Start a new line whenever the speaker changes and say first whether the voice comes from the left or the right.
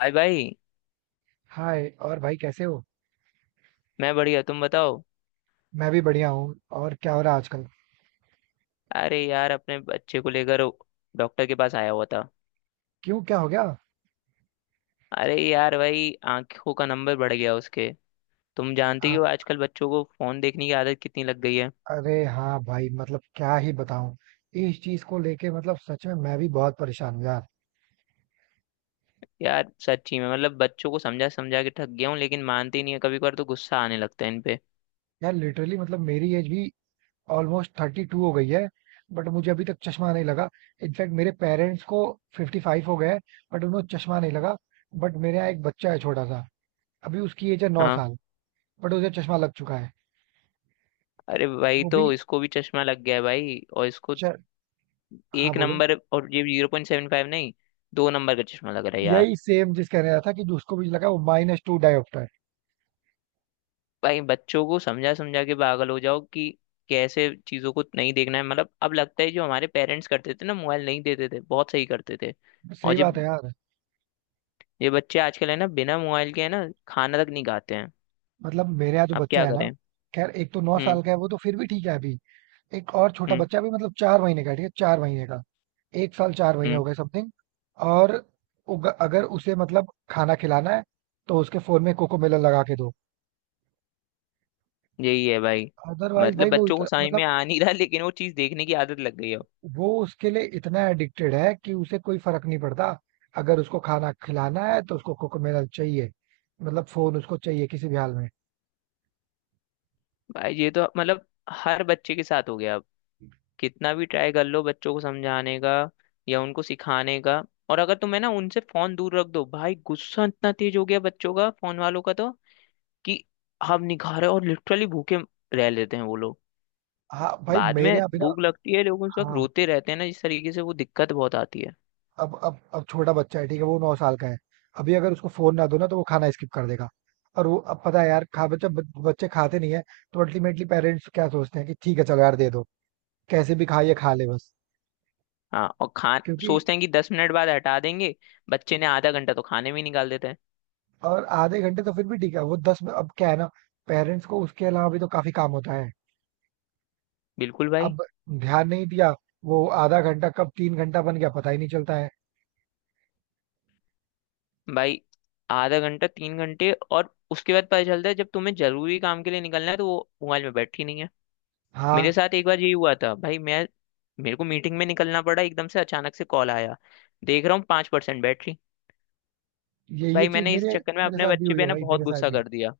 left: भाई भाई।
right: हाय और भाई कैसे हो।
left: मैं बढ़िया, तुम बताओ।
right: मैं भी बढ़िया हूँ। और क्या हो रहा है आजकल।
left: अरे यार, अपने बच्चे को लेकर डॉक्टर के पास आया हुआ था।
right: क्यों, क्या हो गया।
left: अरे यार भाई, आंखों का नंबर बढ़ गया उसके। तुम जानते ही
right: आ,
left: हो, आजकल बच्चों को फोन देखने की आदत कितनी लग गई है।
right: अरे हाँ भाई, मतलब क्या ही बताऊँ। इस चीज को लेके मतलब सच में मैं भी बहुत परेशान हूँ यार।
left: यार सच्ची में मतलब बच्चों को समझा समझा के थक गया हूँ, लेकिन मानते ही नहीं है। कभी कभार तो गुस्सा आने लगता है इन पे।
right: यार, लिटरली मतलब मेरी एज भी ऑलमोस्ट 32 हो गई है। बट मुझे अभी तक चश्मा नहीं लगा। इनफैक्ट मेरे पेरेंट्स को 55 हो गए हैं, बट उन्हें चश्मा नहीं लगा। बट मेरे यहाँ एक बच्चा है छोटा सा, अभी उसकी एज है नौ
left: हाँ।
right: साल बट उसे चश्मा लग चुका है।
left: अरे भाई,
right: वो
left: तो
right: भी
left: इसको भी चश्मा लग गया है भाई, और इसको
right: च... हाँ
left: एक
right: बोलो।
left: नंबर, और ये 0.75 नहीं, दो नंबर का चश्मा लग रहा है यार।
right: यही सेम जिस कह रहा था कि उसको भी लगा, वो -2 डायोप्टर।
left: भाई, बच्चों को समझा समझा के पागल हो जाओ कि कैसे चीजों को नहीं देखना है। मतलब अब लगता है जो हमारे पेरेंट्स करते थे ना, मोबाइल नहीं देते थे, बहुत सही करते थे।
right: है।
left: और
right: सही बात
left: जब
right: है यार।
left: ये बच्चे आजकल है ना, बिना मोबाइल के है ना, खाना तक नहीं खाते हैं।
right: मतलब मेरे यहाँ जो
left: अब
right: बच्चा
left: क्या
right: है ना,
left: करें।
right: खैर एक तो नौ
left: हम्म।
right: साल का है, वो तो फिर भी ठीक है अभी। एक और छोटा
left: हम्म।
right: बच्चा भी मतलब 4 महीने का है, ठीक है, 4 महीने का। 1 साल 4 महीने
left: हम्म।
right: हो गए समथिंग। और अगर उसे मतलब खाना खिलाना है, तो उसके फोन में कोको मेलन लगा के दो।
left: यही है भाई।
right: अदरवाइज
left: मतलब
right: भाई वो
left: बच्चों को
right: इतना
left: समझ
right: मतलब,
left: में आ नहीं रहा, लेकिन वो चीज देखने की आदत लग गई है।
right: वो उसके लिए इतना एडिक्टेड है कि उसे कोई फर्क नहीं पड़ता। अगर उसको खाना खिलाना है तो उसको कोको मेलन चाहिए। मतलब फोन उसको चाहिए किसी भी हाल में।
left: भाई ये तो मतलब हर बच्चे के साथ हो गया। कितना भी ट्राई कर लो बच्चों को समझाने का या उनको सिखाने का। और अगर तुम्हें ना उनसे फोन दूर रख दो भाई, गुस्सा इतना तेज हो गया बच्चों का, फोन वालों का तो। कि हम नहीं खा रहे, और लिटरली भूखे रह लेते हैं वो लोग।
right: हाँ भाई,
left: बाद
right: मेरे
left: में
right: यहाँ भी ना।
left: भूख लगती है, लेकिन उस वक्त
right: हाँ।
left: रोते रहते हैं ना, इस तरीके से वो दिक्कत बहुत आती है।
right: अब छोटा बच्चा है, ठीक है, वो 9 साल का है। अभी अगर उसको फोन ना दो ना तो वो खाना स्किप कर देगा। और वो, अब पता है यार, खा बच्चा बच्चे खाते नहीं है। तो अल्टीमेटली पेरेंट्स क्या सोचते हैं कि ठीक है, चलो यार दे दो, कैसे भी खा, ये खा ले बस।
left: हाँ और खा
right: क्योंकि
left: सोचते हैं कि 10 मिनट बाद हटा देंगे। बच्चे ने आधा घंटा तो खाने में ही निकाल देते हैं।
right: और आधे घंटे तो फिर भी ठीक है, वो दस में अब क्या है ना, पेरेंट्स को उसके अलावा भी तो काफी काम होता है।
left: बिल्कुल भाई।
right: अब ध्यान नहीं दिया, वो आधा घंटा कब तीन घंटा बन गया पता ही नहीं चलता है।
left: भाई, आधा घंटा, तीन घंटे, और उसके बाद पता चलता है जब तुम्हें जरूरी काम के लिए निकलना है, तो वो मोबाइल में बैठी नहीं है। मेरे
right: हाँ,
left: साथ एक बार यही हुआ था भाई मैं मेरे को मीटिंग में निकलना पड़ा एकदम से, अचानक से कॉल आया। देख रहा हूँ 5% बैटरी।
right: ये
left: भाई
right: चीज
left: मैंने इस
right: मेरे
left: चक्कर में
right: मेरे
left: अपने
right: साथ भी
left: बच्चे
right: हुई है
left: पे ना
right: भाई,
left: बहुत
right: मेरे साथ
left: गुस्सा
right: भी।
left: कर दिया।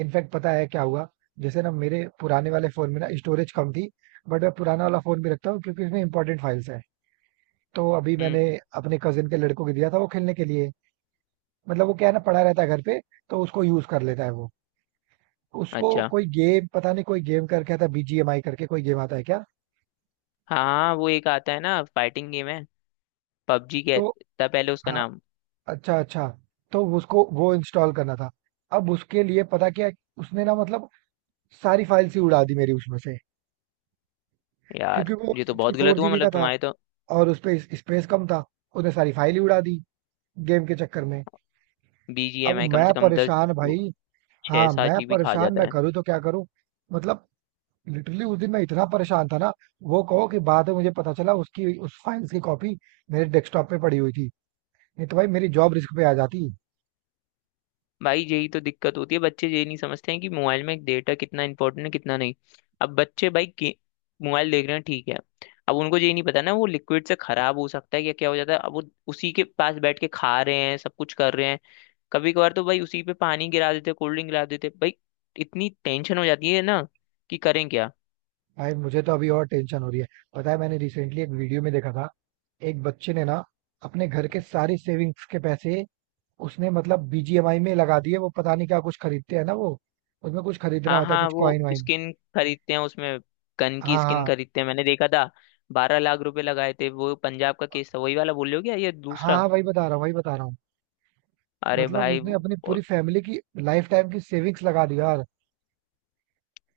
right: इनफैक्ट पता है क्या हुआ, जैसे ना मेरे पुराने वाले फोन में ना स्टोरेज कम थी। बट मैं पुराना वाला फोन भी रखता हूँ क्योंकि उसमें इंपॉर्टेंट फाइल्स है। तो अभी
left: हम्म।
right: मैंने अपने कजिन के लड़कों को दिया था वो खेलने के लिए। मतलब वो क्या है ना, पड़ा रहता है घर पे, तो उसको यूज कर लेता है वो। उसको
left: अच्छा,
right: कोई गेम पता नहीं, कोई गेम करके आता है, बीजीएमआई करके कोई गेम आता है क्या।
left: हाँ वो एक आता है ना, फाइटिंग गेम है। पबजी
right: तो
left: कहता पहले उसका
right: हाँ,
left: नाम।
right: अच्छा अच्छा, तो उसको वो इंस्टॉल करना था। अब उसके लिए पता क्या, उसने ना मतलब सारी फाइल्स ही उड़ा दी मेरी उसमें से।
left: यार
right: क्योंकि वो
left: ये तो
right: सिक्सटी
left: बहुत
right: फोर
left: गलत हुआ,
right: जीबी
left: मतलब
right: का था
left: तुम्हारे तो।
right: और उसपे स्पेस कम था। उसने सारी फाइल ही उड़ा दी गेम के चक्कर में। अब
left: BGMI कम
right: मैं
left: से कम दस
right: परेशान भाई।
left: छः
right: हाँ
left: सात
right: मैं
left: जीबी खा
right: परेशान, मैं
left: जाता है।
right: करूँ तो क्या करूँ। मतलब लिटरली उस दिन मैं इतना परेशान था ना, वो कहो कि बाद में मुझे पता चला उसकी उस फाइल्स की कॉपी मेरे डेस्कटॉप पे पड़ी हुई थी, नहीं तो भाई मेरी जॉब रिस्क पे आ जाती।
left: भाई यही तो दिक्कत होती है, बच्चे ये नहीं समझते हैं कि मोबाइल में डेटा कितना इंपॉर्टेंट है कितना नहीं। अब बच्चे भाई के मोबाइल देख रहे हैं, ठीक है। अब उनको ये नहीं पता ना, वो लिक्विड से खराब हो सकता है या क्या हो जाता है। अब वो उसी के पास बैठ के खा रहे हैं, सब कुछ कर रहे हैं। कभी कभार तो भाई उसी पे पानी गिरा देते, कोल्ड ड्रिंक गिरा देते भाई। इतनी टेंशन हो जाती है ना, कि करें क्या।
right: भाई मुझे तो अभी और टेंशन हो रही है। पता है, मैंने रिसेंटली एक वीडियो में देखा था, एक बच्चे ने ना अपने घर के सारे सेविंग्स के पैसे उसने मतलब बीजीएमआई में लगा दिए। वो पता नहीं क्या कुछ खरीदते हैं ना वो, उसमें कुछ खरीदना
left: हाँ
right: होता है,
left: हाँ,
right: कुछ
left: वो
right: कॉइन वाइन।
left: स्किन खरीदते हैं उसमें। गन
right: हाँ
left: की स्किन
right: हाँ।
left: खरीदते हैं, मैंने देखा था। 12 लाख रुपए लगाए थे, वो पंजाब का केस था वही वाला बोल रहे हो क्या, ये
right: हाँ
left: दूसरा।
right: हाँ, वही बता रहा हूँ, वही बता रहा हूँ।
left: अरे
right: मतलब
left: भाई।
right: उसने अपनी पूरी फैमिली की लाइफ टाइम की सेविंग्स लगा दी यार।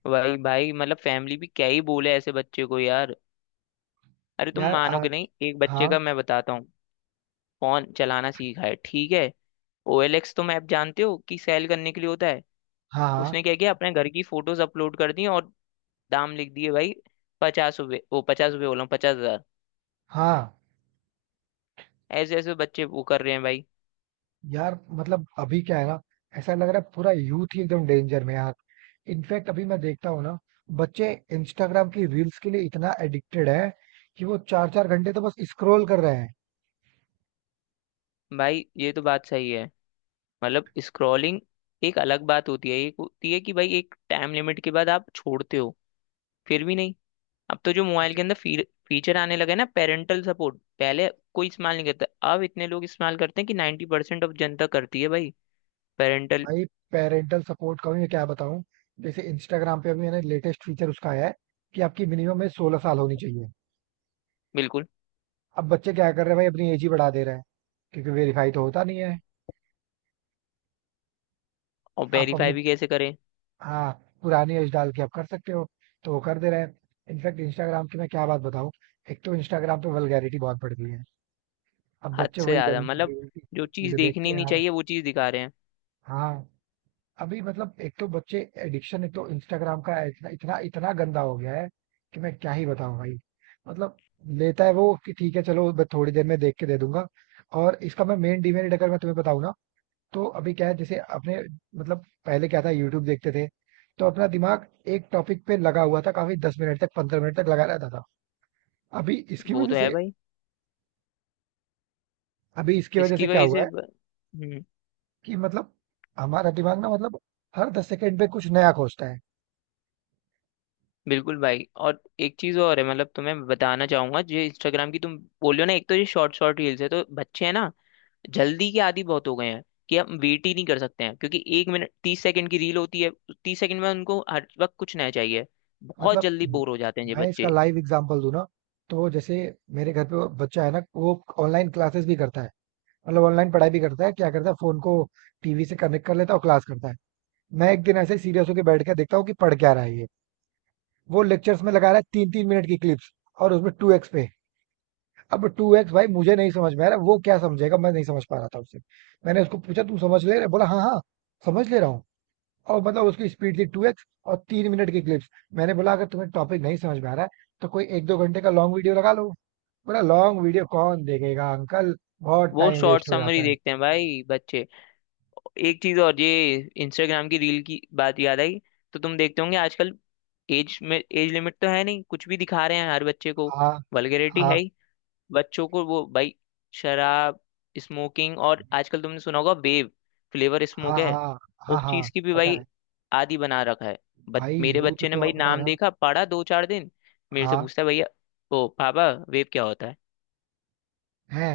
left: भाई भाई, मतलब फैमिली भी क्या ही बोले ऐसे बच्चे को यार। अरे तुम
right: यार
left: मानोगे
right: आज।
left: नहीं, एक बच्चे
right: हाँ
left: का मैं बताता हूँ। फोन चलाना सीखा है, ठीक है। OLX, तुम ऐप जानते हो कि सेल करने के लिए होता है।
right: हाँ।
left: उसने
right: हाँ
left: क्या किया, अपने घर की फोटोज अपलोड कर दी, और दाम लिख दिए भाई। 50 रुपये, वो 50 रुपये बोला हूँ, 50 हज़ार।
right: हाँ।
left: ऐसे ऐसे बच्चे वो कर रहे हैं भाई।
right: यार मतलब अभी क्या है ना, ऐसा लग रहा है पूरा यूथ ही एकदम डेंजर में है यार। इनफैक्ट अभी मैं देखता हूँ ना, बच्चे इंस्टाग्राम की रील्स के लिए इतना एडिक्टेड है कि वो 4-4 घंटे तो बस स्क्रॉल कर रहे हैं।
left: भाई ये तो बात सही है। मतलब स्क्रॉलिंग एक अलग बात होती है। एक होती है कि भाई एक टाइम लिमिट के बाद आप छोड़ते हो, फिर भी नहीं। अब तो जो मोबाइल के अंदर फीचर आने लगे ना, पेरेंटल सपोर्ट, पहले कोई इस्तेमाल नहीं करता, अब इतने लोग इस्तेमाल करते हैं कि 90% ऑफ जनता करती है भाई। पेरेंटल।
right: भाई पेरेंटल सपोर्ट का भी मैं क्या बताऊं। जैसे इंस्टाग्राम पे अभी मैंने लेटेस्ट फीचर उसका आया है कि आपकी मिनिमम में 16 साल होनी चाहिए।
left: बिल्कुल।
right: अब बच्चे क्या कर रहे हैं भाई, अपनी एज ही बढ़ा दे रहे हैं क्योंकि वेरीफाई तो होता नहीं है।
left: और
right: आप अपनी,
left: वेरीफाई भी कैसे करें।
right: हाँ, पुरानी एज डाल के आप कर सकते हो, तो वो कर दे रहे हैं। इनफैक्ट इंस्टाग्राम की मैं क्या बात बताऊं, एक तो इंस्टाग्राम पे वल्गैरिटी बहुत बढ़ गई है। अब
left: हद
right: बच्चे
left: से
right: वही
left: ज्यादा
right: गंदी
left: मतलब जो चीज
right: चीजें देखते
left: देखनी
right: हैं
left: नहीं
right: यार।
left: चाहिए, वो चीज दिखा रहे हैं।
right: हाँ। अभी मतलब एक तो बच्चे एडिक्शन, एक तो इंस्टाग्राम का इतना इतना इतना गंदा हो गया है कि मैं क्या ही बताऊं भाई। मतलब लेता है वो कि ठीक है, चलो मैं थोड़ी देर में देख के दे दूंगा। और इसका मैं मेन डिमेरिट अगर मैं तुम्हें बताऊं ना, तो अभी क्या है, जैसे अपने, मतलब पहले क्या था, यूट्यूब देखते थे, तो अपना दिमाग एक टॉपिक पे लगा हुआ था काफी, 10 मिनट तक, 15 मिनट तक लगा रहता था। अभी इसकी
left: वो
right: वजह
left: तो है
right: से,
left: भाई।
right: अभी इसकी वजह
left: इसकी
right: से क्या
left: वजह
right: हुआ
left: से
right: है
left: ब- हम्म।
right: कि मतलब हमारा दिमाग ना, मतलब हर 10 सेकंड पे कुछ नया खोजता है।
left: बिल्कुल भाई, और एक चीज और है मतलब तुम्हें बताना चाहूंगा, जो इंस्टाग्राम की तुम बोल रहे हो ना, एक तो ये शॉर्ट शॉर्ट रील्स है, तो बच्चे हैं ना जल्दी के आदी बहुत हो गए हैं, कि हम वेट ही नहीं कर सकते हैं। क्योंकि 1 मिनट 30 सेकंड की रील होती है, 30 सेकंड में उनको हर वक्त कुछ नया चाहिए। बहुत
right: मतलब
left: जल्दी
right: म-
left: बोर हो जाते हैं ये
right: मैं इसका
left: बच्चे।
right: लाइव एग्जांपल दूं ना, तो जैसे मेरे घर पे वो बच्चा है ना, वो ऑनलाइन क्लासेस भी करता है, मतलब ऑनलाइन पढ़ाई भी करता है। क्या करता है, फोन को टीवी से कनेक्ट कर लेता है और क्लास करता है। मैं एक दिन ऐसे सीरियस होकर बैठ के देखता हूँ कि पढ़ क्या रहा है ये, वो लेक्चर्स में लगा रहा है 3-3 मिनट की क्लिप्स और उसमें 2x पे। अब 2x भाई मुझे नहीं समझ में आ रहा, वो क्या समझेगा, मैं नहीं समझ पा रहा था उससे। मैंने उसको पूछा, "तू समझ ले रहा है?" बोला, हाँ हाँ समझ ले रहा हूँ। और मतलब उसकी स्पीड थी 2x और 3 मिनट की क्लिप्स। मैंने बोला, अगर तुम्हें टॉपिक नहीं समझ में आ रहा है तो कोई 1-2 घंटे का लॉन्ग वीडियो लगा लो। बोला, लॉन्ग वीडियो कौन देखेगा अंकल, बहुत
left: वो
right: टाइम
left: शॉर्ट
right: वेस्ट हो
left: समरी
right: जाता है।
left: देखते हैं भाई बच्चे। एक चीज और, ये इंस्टाग्राम की रील की बात याद आई। तो तुम देखते होंगे आजकल, एज में एज लिमिट तो है नहीं, कुछ भी दिखा रहे हैं हर बच्चे को।
right: हाँ
left: वल्गैरिटी है
right: हाँ।
left: ही। बच्चों को वो भाई शराब, स्मोकिंग, और आजकल तुमने सुना होगा वेव, फ्लेवर स्मोक
right: हाँ
left: है।
right: हाँ। हाँ
left: उस चीज
right: हाँ।
left: की भी
right: पता
left: भाई
right: है
left: आदि बना रखा है। बट
right: भाई,
left: मेरे
right: यूथ
left: बच्चे ने
right: तो
left: भाई
right: अपना
left: नाम
right: ना,
left: देखा, पढ़ा दो चार दिन, मेरे से
right: हाँ,
left: पूछता है भैया, ओ पापा वेव क्या होता है।
right: है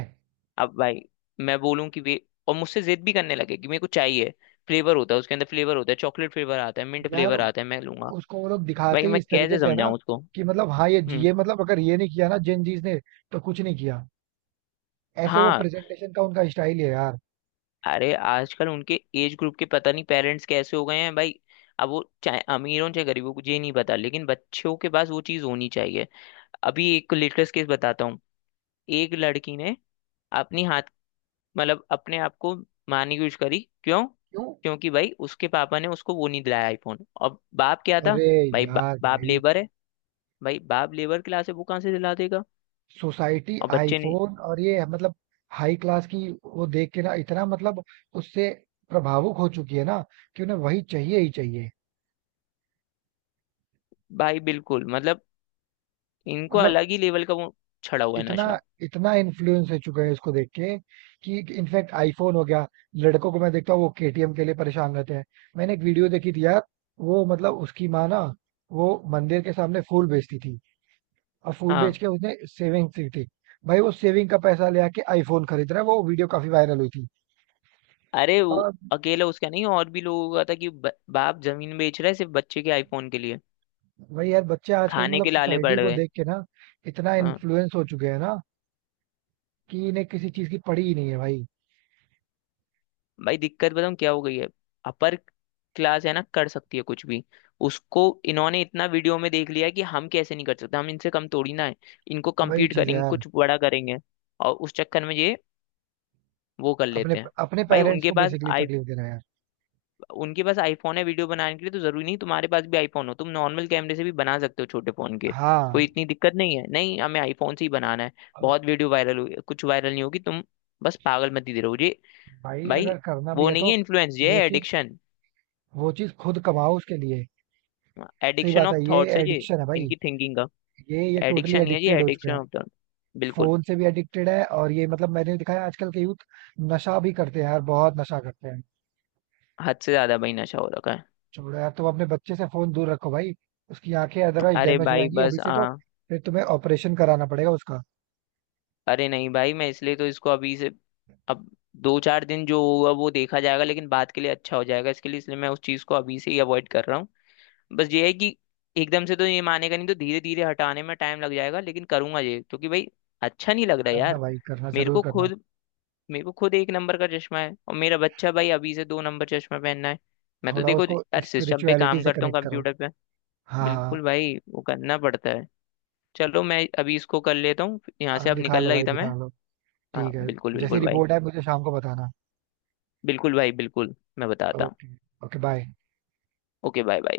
left: अब भाई, मैं बोलूं कि वे, और मुझसे जिद भी करने लगे कि मेरे को चाहिए, फ्लेवर होता है उसके अंदर, फ्लेवर होता है, चॉकलेट फ्लेवर आता है, मिंट
right: यार।
left: फ्लेवर आता है, मैं लूंगा।
right: उसको वो लोग दिखाते
left: भाई
right: ही
left: मैं
right: इस तरीके
left: कैसे
right: से है ना
left: समझाऊं उसको।
right: कि मतलब, हाँ,
left: हम्म।
right: ये मतलब अगर ये नहीं किया ना जेन जीज ने तो कुछ नहीं किया। ऐसे वो
left: हाँ।
right: प्रेजेंटेशन का उनका स्टाइल है यार।
left: अरे आजकल उनके एज ग्रुप के पता नहीं पेरेंट्स कैसे हो गए हैं भाई। अब वो चाहे अमीर हो चाहे गरीब हो, मुझे नहीं पता, लेकिन बच्चों के पास वो चीज होनी चाहिए। अभी एक लेटेस्ट केस बताता हूँ। एक लड़की ने अपनी हाथ, मतलब अपने आप को मारने की कोशिश करी। क्यों,
right: क्यों।
left: क्योंकि भाई उसके पापा ने उसको वो नहीं दिलाया, आईफोन। और बाप क्या था
right: अरे
left: भाई,
right: यार
left: बाप
right: भाई,
left: लेबर है। भाई बाप लेबर क्लास है, वो कहाँ से दिला देगा।
right: सोसाइटी
left: और बच्चे ने,
right: आईफोन और ये मतलब हाई क्लास की वो देख के ना इतना मतलब, उससे प्रभावुक हो चुकी है ना, कि उन्हें वही चाहिए ही चाहिए।
left: भाई बिल्कुल मतलब, इनको
right: मतलब
left: अलग ही लेवल का वो छड़ा हुआ है
right: इतना,
left: नशा।
right: इतना इन्फ्लुएंस हो चुके हैं इसको देख के, कि इनफैक्ट आईफोन हो गया। लड़कों को मैं देखता हूँ वो केटीएम के लिए परेशान रहते हैं। मैंने एक वीडियो देखी थी यार, वो मतलब उसकी माँ ना वो मंदिर के सामने फूल बेचती थी, और फूल बेच
left: हाँ।
right: के उसने सेविंग की थी। भाई वो सेविंग का पैसा ले आके आईफोन खरीद रहा है, वो वीडियो काफी वायरल हुई थी।
left: अरे वो
right: और
left: अकेला उसका नहीं, और भी लोगों का था कि बाप जमीन बेच रहा है सिर्फ बच्चे के आईफोन के लिए।
right: वही यार, बच्चे आजकल
left: खाने
right: मतलब
left: के लाले
right: सोसाइटी
left: पड़
right: को
left: गए।
right: देख के ना इतना
left: हाँ।
right: इन्फ्लुएंस हो चुके हैं ना, कि इन्हें किसी चीज की पड़ी ही नहीं है भाई।
left: भाई दिक्कत बताऊँ क्या हो गई है, अपर क्लास है ना, कर सकती है कुछ भी। उसको इन्होंने इतना वीडियो में देख लिया है कि हम कैसे नहीं कर सकते, हम इनसे कम थोड़ी ना है, इनको
right: वही
left: कम्पीट
right: चीज है
left: करेंगे,
right: यार।
left: कुछ बड़ा करेंगे। और उस चक्कर में ये वो कर
right: अपने
left: लेते हैं।
right: अपने
left: भाई
right: पेरेंट्स
left: उनके
right: को
left: पास,
right: बेसिकली तकलीफ दे रहे हैं यार।
left: आईफोन है वीडियो बनाने के लिए, तो जरूरी नहीं तुम्हारे पास भी आईफोन हो, तुम नॉर्मल कैमरे से भी बना सकते हो, छोटे फोन के। कोई
right: हाँ।
left: इतनी दिक्कत नहीं है, नहीं हमें आईफोन से ही बनाना है।
right: अब
left: बहुत वीडियो वायरल हुई, कुछ वायरल नहीं होगी तुम, बस पागल मत ही रहो ये।
right: भाई,
left: भाई
right: अगर करना भी
left: वो
right: है
left: नहीं
right: तो
left: है इन्फ्लुएंस, ये
right: वो
left: है
right: चीज,
left: एडिक्शन।
right: वो चीज खुद कमाओ उसके लिए। सही
left: एडिक्शन
right: बात
left: ऑफ
right: है, ये
left: थॉट्स है ये,
right: एडिक्शन है भाई।
left: इनकी थिंकिंग का।
right: ये टोटली
left: एडिक्शन नहीं है ये,
right: एडिक्टेड हो चुके
left: एडिक्शन
right: हैं।
left: Of thought. बिल्कुल।
right: फोन से भी एडिक्टेड है और ये मतलब मैंने दिखाया, आजकल के यूथ नशा भी करते हैं यार, बहुत नशा करते हैं।
left: हद से ज्यादा भाई नशा हो रखा है।
right: छोड़ो यार, तुम अपने बच्चे से फोन दूर रखो भाई, उसकी आंखें अदरवाइज
left: अरे
right: डैमेज हो
left: भाई
right: जाएंगी अभी
left: बस,
right: से तो।
left: हाँ।
right: फिर तुम्हें ऑपरेशन कराना पड़ेगा उसका।
left: अरे नहीं भाई मैं इसलिए तो इसको अभी से। अब दो चार दिन जो होगा वो देखा जाएगा, लेकिन बात के लिए अच्छा हो जाएगा इसके लिए, इसलिए मैं उस चीज़ को अभी से ही अवॉइड कर रहा हूँ। बस ये है कि एकदम से तो ये मानेगा नहीं, तो धीरे धीरे हटाने में टाइम लग जाएगा, लेकिन करूंगा ये क्योंकि भाई अच्छा नहीं लग रहा
right: करना
left: यार।
right: भाई, करना,
left: मेरे
right: जरूर
left: को
right: करना।
left: खुद मेरे को खुद एक नंबर का चश्मा है, और मेरा बच्चा भाई अभी से दो नंबर चश्मा पहनना है। मैं तो
right: थोड़ा
left: देखो
right: उसको
left: यार सिस्टम पे
right: स्पिरिचुअलिटी
left: काम
right: से
left: करता हूँ,
right: कनेक्ट करो।
left: कंप्यूटर पे।
right: हाँ
left: बिल्कुल भाई, वो करना पड़ता है। चलो मैं अभी इसको कर लेता हूँ, यहाँ
right: हाँ
left: से
right: हाँ,
left: अब
right: दिखा लो
left: निकल रही
right: भाई,
left: था मैं।
right: दिखा लो।
left: हाँ
right: ठीक है,
left: बिल्कुल
right: जैसी
left: बिल्कुल भाई।
right: रिपोर्ट है मुझे शाम को बताना।
left: बिल्कुल भाई बिल्कुल, मैं बताता हूँ।
right: Okay. Okay bye.
left: Okay, bye bye.